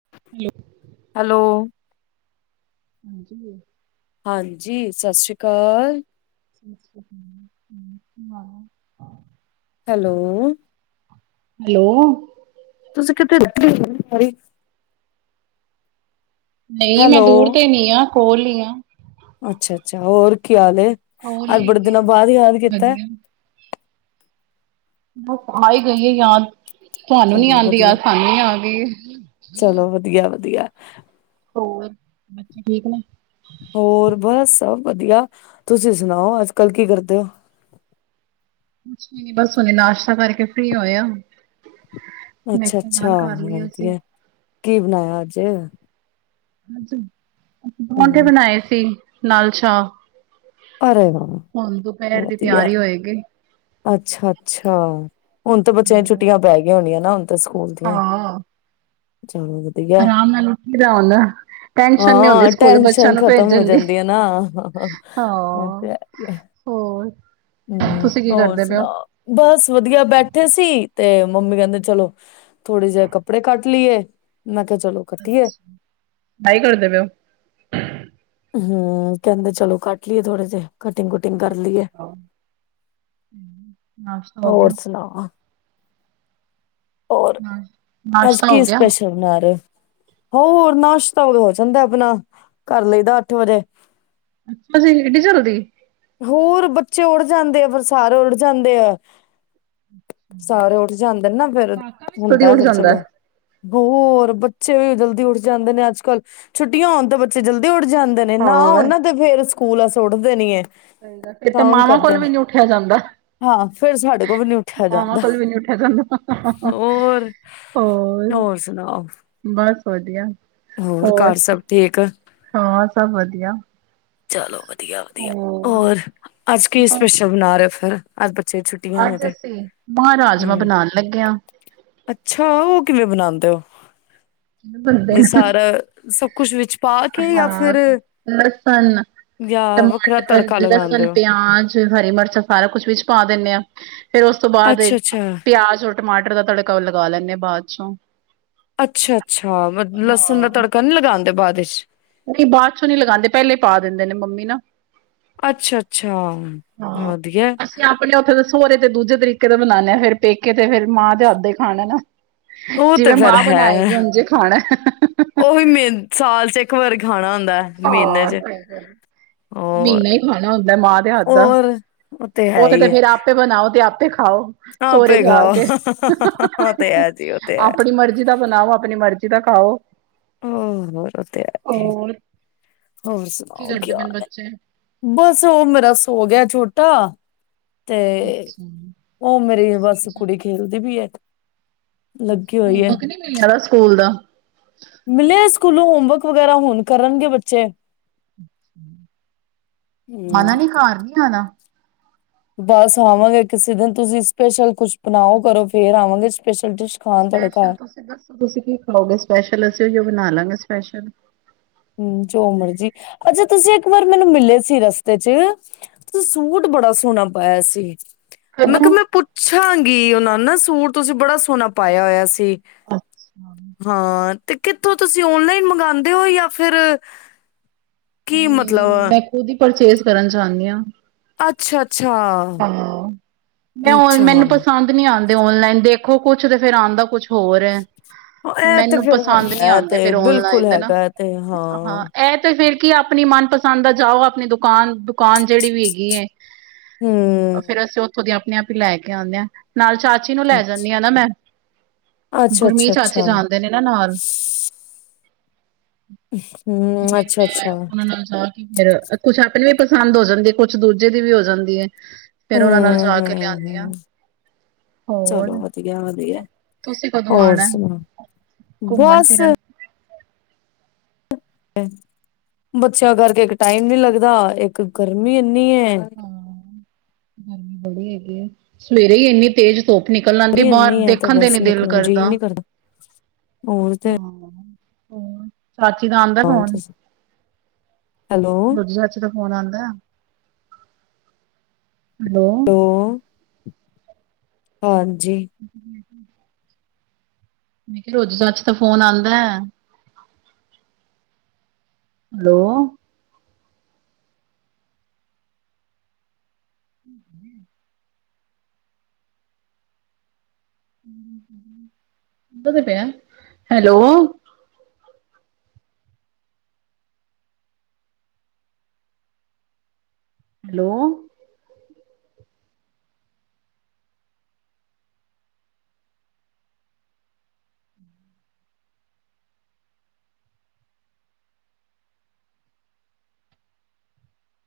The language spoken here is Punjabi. [unintelligible] ਹੈਲੋ ਹਾਂਜੀ ਹਾਂਜੀ ਸਤਿ ਸ੍ਰੀ ਅਕਾਲ [unintelligible] ਹੈਲੋ ਹੈਲੋ, [unintelligible] ਨਹੀਂ ਮੈਂ ਦੂਰ ਹੈਲੋ ਤੇ ਨੀ ਆ ਹੋਲੀਆਂ ਅੱਛਾ ਅੱਛਾ ਹੋਰ ਖਿਆਲ ਕੋਲ ਅੱਜ ਹੀ ਬੜੇ ਹੈਗੇ ਦਿਨਾਂ ਆ। ਬਾਅਦ ਯਾਦ ਕੀਤਾ ਵਧੀਆ, ਬਸ ਆਈ ਗਈ ਹੈ ਯਦ ਤੁਹਾਨੂੰ ਨੀ ਚਲੋ ਆਉਂਦੀ ਆ ਵਧੀਆ ਸਾਨੂੰ ਨੀ ਆਉਂਦੀ [unintelligible] ਚਲੋ ਵਧੀਆ ਵਧੀਆ। ਹੋਰ ਬੱਚੇ ਠੀਕ ਨੇ? ਹੋਰ ਬਸ ਸਭ ਵਧੀਆ ਤੁਸੀਂ ਸੁਣਾਓ। ਅੱਜ ਕੱਲ ਕੀ ਕਰਦੇ ਹੋ? ਕੁਛ ਵੀ ਨੀਂ ਬਸ ਹੁਣੇ ਨਾਸ਼ਤਾ ਕਰਕੇ ਫ੍ਰਰੀ ਹੋਏ ਆਂ। ਅੱਛਾ ਅੱਛਾ ਵ ਵਧੀਆ ਕੀ ਬਣਾਇਆ ਅੱਜ! ਅੱਜ। ਪਰੋਂਠੇ ਹਮ ਬਣਾਏ ਸੀ। ਨਾਲ ਚਾਅ ਅਰੇ ਵ ਦੀ ਵਧਆ ਤਿਆਰੀ ਹੋਏਗੀ, ਅੱਛਾ ਅੱਛਾ, ਹੁਣ ਤਾਂ ਬੱਚਿਆਂ ਛੁੱਟੀਆਂ ਪੈ ਗਈਆਂ ਹੋਣੀਆਂ ਨਾ ਹੁ ਸਕੂਲ ਦੀਆਂ ਹਾਂ। ਚਲੋ ਵਧੀਆ ਆਰਾਮ ਨਾਲ ਉਠੀਦਾ ਹੁਣ ਟੈਨਸ਼ਨ ਨੀਂ ਹੁੰਦੀ ਹਾਂ ਸਕੂਲ ਬੱਚਿਆਂ ਟੈਨਸ਼ਨ ਨੂੰ ਖ਼ਤਮ ਹੋ ਭੇਜਣ ਦੀ। ਜਾਂਦੀ ਹੈ ਨਾ ਹਾਂ [inaudible] [unintelligible] ਹਂ, ਤੁਸੀਂ ਕੀ ਹੋਰ ਕਰਦੇ ਪਏ ਹੋ? ਸੁਣਾਓ, ਬਸ ਵਧੀਆ ਬੈਠੇ ਸੀ। ਤੇ ਮੰਮੀ ਕਹਿੰਦੇ ਚਲੋ ਥੋੜੇ ਜਿਹੇ ਕੱਪੜੇ ਕੱਟ ਲਈਏ, ਮੈਂ ਕਿਹਾ ਚਲੋ ਕੱਟੀਏ ਅੱਛਾ, ਬਾਈ ਕਰ ਦੇ ਪੇ ਓ। ਹਮ ਕਹਿੰਦੇ ਚਲੋ ਕੱਟ ਲਈਏ ਥੋੜੇ ਜਿਹੇ ਕਟਿੰਗ ਕੁਟਿੰਗ ਕਰ ਲਈਏ। ਹੋ? ਨਾਸ਼ਤਾ ਹੋ ਹੋਰ ਗਿਆ। ਸੁਣਾ ਰ ਨਾਸ਼ ਅੱਜ ਨਾਸ਼ਤਾ ਹੋ ਕੀ ਗਿਆ। ਸਪੈਸ਼ਲ ਬਣਾ ਰੈ ਓ। ਹੋਅਰ ਨਾਸ਼ਤਾ ਤਾਂ ਉਦ ਹੋ ਜਾਂਦਾ ਆਪਣਾ ਕਰ ਲਈਦਾ ਅੱਠ ਵਜੇ ਅੱਛਾ ਜੀ, ਇਡੀ ਜਲਦੀ। ਹੋਰ ਬੱਚੇ ਉੱਡ ਜਾਂਦੇ ਆ ਫਿਰ ਸਾਰੇ ਉੱਡ ਜਾਂਦੇ ਆ। ਸਾਰੇ ਉੱਠ ਜਾਂਦੇ ਨੇ ਨਾ ਫੇਰ ਕਾਕਾ ਵੀ ਜਲਦੀ ਹੁੰਦਾ ਉੱਠ ਫਿਰ ਜਾਂਦਾ ਚਲੋ ਹੈ। ਹੋਰ ਬੱਚੇ ਵੀ ਜਲਦੀ ਉੱਠ ਜਾਂਦੇ ਨੇ, ਅੱਜ ਕੱਲ ਛੁੱਟੀਆਂ ਹੋਣ ਤਾਂ ਬੱਚੇ ਜਲਦੀ ਉੱਠ ਜਾਂਦੇ ਨੇ ਨਾਂ ਹੁਨ ਹੋਰ ਨਾਂ ਦੇ ਫੇਰ ਸਕੂਲ ਆਸ ਉੱਠਦੇ ਨੀਂ ਐ। ਸਹੀ ਗਲ ਫਿਰ ਤੇ ਮਾਵਾਂ ਕੋਲ ਵੀ ਨੀਂ ਉੱਠਿਆ ਜਾਂਦਾ ਹਾਂ ਫੇਰ ਸਾਡੇ ਕੋਲ ਵੀ ਨੀ [unintelligible] ਉੱਠਿਆ ਮਾਵਾਂ ਜਾਂਦਾ ਕੋਲ ਵੀ ਨੀਂ ਉੱਠਿਆ ਜਾਂਦਾ ਹੋਰ ਹੋਰ, ਬਸ। ਵਧੀਆ। ਹੋਰ ਘਰ ਸਭ ਠੀਕ ਹਾਂ ਸਭ ਵਧੀਆ। ਚਲੋ ਵਧੀਆ। ਵਧੀਆ ਵਧੀਆ, ਹੋਰ ਔਰ ਅੱਜ ਕੀ ਸਪੈਸ਼ਲ ਬਨਾ ਰੈ। [unintelligible] ਛੁੱਟੀਆਂ ਨੇ ਅੱਜ ਤੇ ਅਸੀਂ ਮਾਂਹ ਰਾਜਮਾਂ ਹਮ ਬਣਾਉਣ ਲੱਗੇ ਹਾਂ। ਅੱਛਾ ਉਹ ਕਿਵੇਂ ਬਣਾਉਂਦੇ [unintelligible] ਬਣਦੇ ਵੀ ਨਾ ਸਾਰਾ ਸਭ ਕੁਛ ਵਿੱਚ ਪਾ ਕੇ ਜਾਂ ਹਾਂ ਫਿਰ ਲਸਣ ਜਾਂ ਵੱਖਰਾ ਟਮਾਟਰ ਤੜਕਾ ਲਸਣ ਲਗਾਉਂਦੇ ਹੋ ਪਿਆਜ ਹਰੀ ਮਿਰਚਾਂ ਸਾਰਾ ਕੁਛ ਵਿੱਚ ਪਾ ਦਿੰਦੇ ਹਾਂ ਫਿਰ ਉਸ ਤੋਂ ਬਾਅਦ ਅੱਛਾ ਅੱਛਾ ਪਿਆਜ ਔਰ ਟਮਾਟਰ ਦਾ ਤੜਕਾ ਉਹ ਲਗਾ ਲੈਂਦੇ ਹਾਂ ਬਾਅਦ ਚੋਂ ਅੱਛਾ ਅੱਛਾ ਲਸਣ ਦਾ ਹਾਂ ਤੜਕਾ ਨੀ ਲਗਾਉਦੇ ਬਾਅਦ [unintelligible] ਨਹੀਂ ਬਾਅਦ ਚੋਂ ਨੀ ਲਗਾਉਂਦੇ ਪਹਿਲੇ ਪਾ ਦਿੰਦੇ ਨੇ ਮੰਮੀ ਨਾ ਅੱਛਾ-ਅੱਛਾ ਹਾਂ ਵਧੀਆ ਹੈ। ਅਸੀਂ ਆਪਣੇ ਉੱਥੇ ਦੱਸੋ ਉਰੇ ਤੇ ਦੂਜੇ ਤਰੀਕੇ ਪੇਕੇ ਦਾ ਬਣਾਉਾਨਦੇ ਆ ਫਿਰ ਪੇਕੇ ਤੇ ਫਿਰ ਮਾਂ ਤੇ ਅੱਧੇ ਖਾਣੇ ਨਾ ਉਹ ਤੇ ਜਿਵੇਂ ਫਿਰ ਮਾਂ ਹੈ ਬਣਾਏਗੀ ਉੰਝੇ ਖਾਣਾ ਉਹ ਵੀ ਮੇ ਸਾਲ ਚ ਇੱਕ ਵਰਗੀ [unintelligible] ਗ ਹੋਰ ਮੀਨਾ ਹੀ ਖਾਣਾ ਹੁੰਦਾ ਮਾਂ ਤੇ ਹੱਥ ਦਾ ਹੋਰ ਹੈ ਉਹ ਤੇ ਤੇ ਹੀ ਹੈ ਫੇਰ ਆਪੇ ਬਣਾਓ ਤੇ ਆਪ ਖਾਓ ਸੋਹੁਰੇ ਆਪੇ ਜਾ ਖਾਓ ਕੇ ਉਹ ਤੇ ਹੈ ਜੀ ਉਹ ਤੇ ਹੈ ਆਪਣੀ ਮਰਜ਼ੀ ਦਾ ਬਣਾਓ ਆਪਣੀ ਮਰਜ਼ੀ [unintelligible] ਖਾਓ ਹ ਹੋਰ ਤੇ ਹੋਰ ਹੋਰ ਸੁਣਾਓ ਕੀ ਕਰਦੇ ਹਾਲ ਹੈ ਬੱਚੇ ਬਸ ਉਹ ਮੇਰਾ ਸੋ ਗਿਆ ਛੋਟਾ ਹੱ ਤੇ ਅੱਛਾ ਹੋਮਵਰਕ ਉਹ ਮੇਰੀ ਬਸ ਕੁੜੀ ਖੇਲਦੀ ਵੀ ਹੈ ਲੱਗੀ ਹੋਈ ਹੈ [unintelligible] ਸਕੂਲ ਦਾ ਮਿਲਿਆ ਸਕੂਲੋਂ ਹੋਮਵਰਕ ਵਗੈਰਾ ਹੁਣ ਕਰਨਗੇ ਬੱਚੇ ਹਮ ਆਣਾ ਨੀ ਘਰ ਨੀ ਆਉਣਾ ਬਸ ਆਵਾਂਗੇ ਕਿਸੇ ਦਿਨ ਤੁਸੀਂ ਸਪੈਸ਼ਲ ਕੁਛ ਬਣਾਓ ਕਰੋ ਫੇਰ ਆਵਾਂਗੇ ਸਪੈਸ਼ਲ ਡਿਸ਼ ਖਾਣ ਤੁਹਾਡੇ ਸਪੈਸ਼ਲ ਘਰ ਤੁਸੀਂ ਦੱਸੋ ਤੁਸੀਂ ਕੀ ਖਾਓਗੇ ਸਪੈਸ਼ਲ ਅਸੀਂ ਉਹੀ ਬਣਾ ਲਾਂਗੇ ਸਪੈਸ਼ਲ ਹਮ ਜੋੋ ਮਰਜੀ ਅੱਛਾ ਤੁਸੀਂ ਇੱਕ ਵਾਰ ਮੈਨੂੰ ਮਿਲੇ ਸੀ ਰਸਤੇ ਚ ਤੁ ਸੂਟ ਬੜਾ ਸੋਹਣਾ ਪਾਇਆ ਸੀ ਕਦੋਂ ਮੈਂ ਕਿਹਾ ਮੈਂ ਪੁੱਛਾਂਗੀ ਗ ਉਹਨਾਂ ਨਾ ਸੂਟ ਤੁਸੀਂ ਬੜਾ ਸੋਹਣਾ ਪਾਇਆ ਹੋਇਆ ਸੀ ਹਾਂ ਤੇ ਕਿ ਜਥ ਤੁਸੀਂ ਔਨਲਾਈਨ ਮੰਗਉਦੇ ਹੋ ਯਾ ਫਿਰ ਨਹੀਂ-ਨਹੀਂ ਮਤਲਬ ਮੈਂ ਖੁਦ ਹੀ, ਪਰਚੇਜ ਕਰਨ ਚਾਹੁੰਨੇ ਹਾਂ। ਹਾਂ ਮੈਂ ਔਨ ਮੈਨੂੰ ਪਸੰਦ ਨਹੀਂ ਅੱਛਾ-ਅੱਛਾ-ਅੱਛਾ, ਆਉਂਦੇ ਔਨਲਾਈਨ ਦੇਖੋ ਕੁੱਛ ਤੇ ਫੇਰ ਆਦਾ ਕੁਛ ਹੋਰ ਹੈ। ਇਹ ਤੇ ਮੈਨੂੰ ਫਿਰ ਪਸੰਦ ਨਹੀਂ ਹੈਗਾ ਤੇ ਆਉਂਦੇ ਫੇਰ ਬਿਲਕੁਲ ਔਨਲਾਈਨ ਦੇ ਹੈਗਾ ਤੇ ਹਾਂ। ਕਿ ਆਪਣੀ ਮਨਪਸੰਦ ਦਾ ਜਾਓ ਆਪਣੀ ਦੁਕਾਨ-ਦੁਕਾਨ ਜਿਹੜੀ ਵੀ ਹੈਗੀ ਹੈ। ਫੇਰ ਹਮ ਅਸੀਂ ਉੱਥੋਂ ਦੀਆਂ ਆਪ ਲੈ ਕੇ ਆਦੇ ਨਾਲ ਚਾਰ ਚੀ ਨੂੰ ਲੈ ਜਾਂਦੀ ਆ ਨਾ ਮੈਂ, ਅੱਛਾ ਅੱਛਾ ਗੁਰਮੀਤ ਚਾਚੇ ਅੱਛਾ ਜਾਣਦੇ ਨੇ ਨਾ ਨਾਲ ਤੇ ਹੂੰ, ਫੇਰ ਮੈਂ ਅੱਛਾ-ਅੱਛਾ, ਉਹਨਾਂ ਨਾਲ ਜਾ ਕੇ ਫਿਰ ਕੁਛ ਆਪਣੇ ਪਸੰਦ ਹੋ ਜਾਂਦੀ ਹੈ ਕੁਛ ਦੂਜੇ ਦੀ ਵੀ ਹੋ ਜਾਂਦੀ ਐ। ਫਿਰ ਉਹਨਾਂ ਨਾਲ ਜਾ ਕੇ ਲਿਆਦੀਆਂ ਹੂੰ-ਹੂੰ-ਹੂੰ, ਹੋਰ ਚਲੋ ਵਧੀਆ-ਵਧੀਆ। ਤੁਸੀਂ ਕਦੋਂ ਹੋਰ ਆਣਾ ਸੁਣਾ, ਘੁੰਮਣ ਬਸ ਫਿਰਨ ਬੱਚਿਆਂ ਕਰਕੇ ਇੱਕ ਟਾਈਮ ਨੀ ਲੱਗਦਾ ਇੱਕ ਗਰਮੀ ਕਿਨੀ ਹੈ, ਹਾਂ ਗਰਮੀ ਬੜੀ ਹੈਗੀ ਹੈ ਸਵੇਰੇ ਹੀ ਇੰਨੀ ਤੇਜ਼ ਧੁੱ ਇਨੀ ਆ ਤੇ ਬਸ ਨਿਕਲ ਜੇ ਨੀ ਕਰਦਾ ਹੋਰ ਤੇ ਹੋ ਚਾਚੀ ਦਾ ਆਦਾ ਸੁਣਾਓ ਫੋਨ ਤੁਸੀਂ ਹੈਲੋ, ਦੁਜੀ ਚਚੀ ਦਾ ਫੋਨ ਆਦਾ। [unintelligible] ਹੈਲੋ, ਹਾਂ, ਹੂੰ, [unintelligible] ਮੈ ਕਿਹਾ ਰੋਜੀ ਚਾਚੀ ਤਾਂ ਫੋਨ ਆਦਾ ਐ, ਹੈਲੋ ਹੁੰਦਾ ਤਾ ਪਿਆ ਹੈਲੋ, ਹੈਲੋ,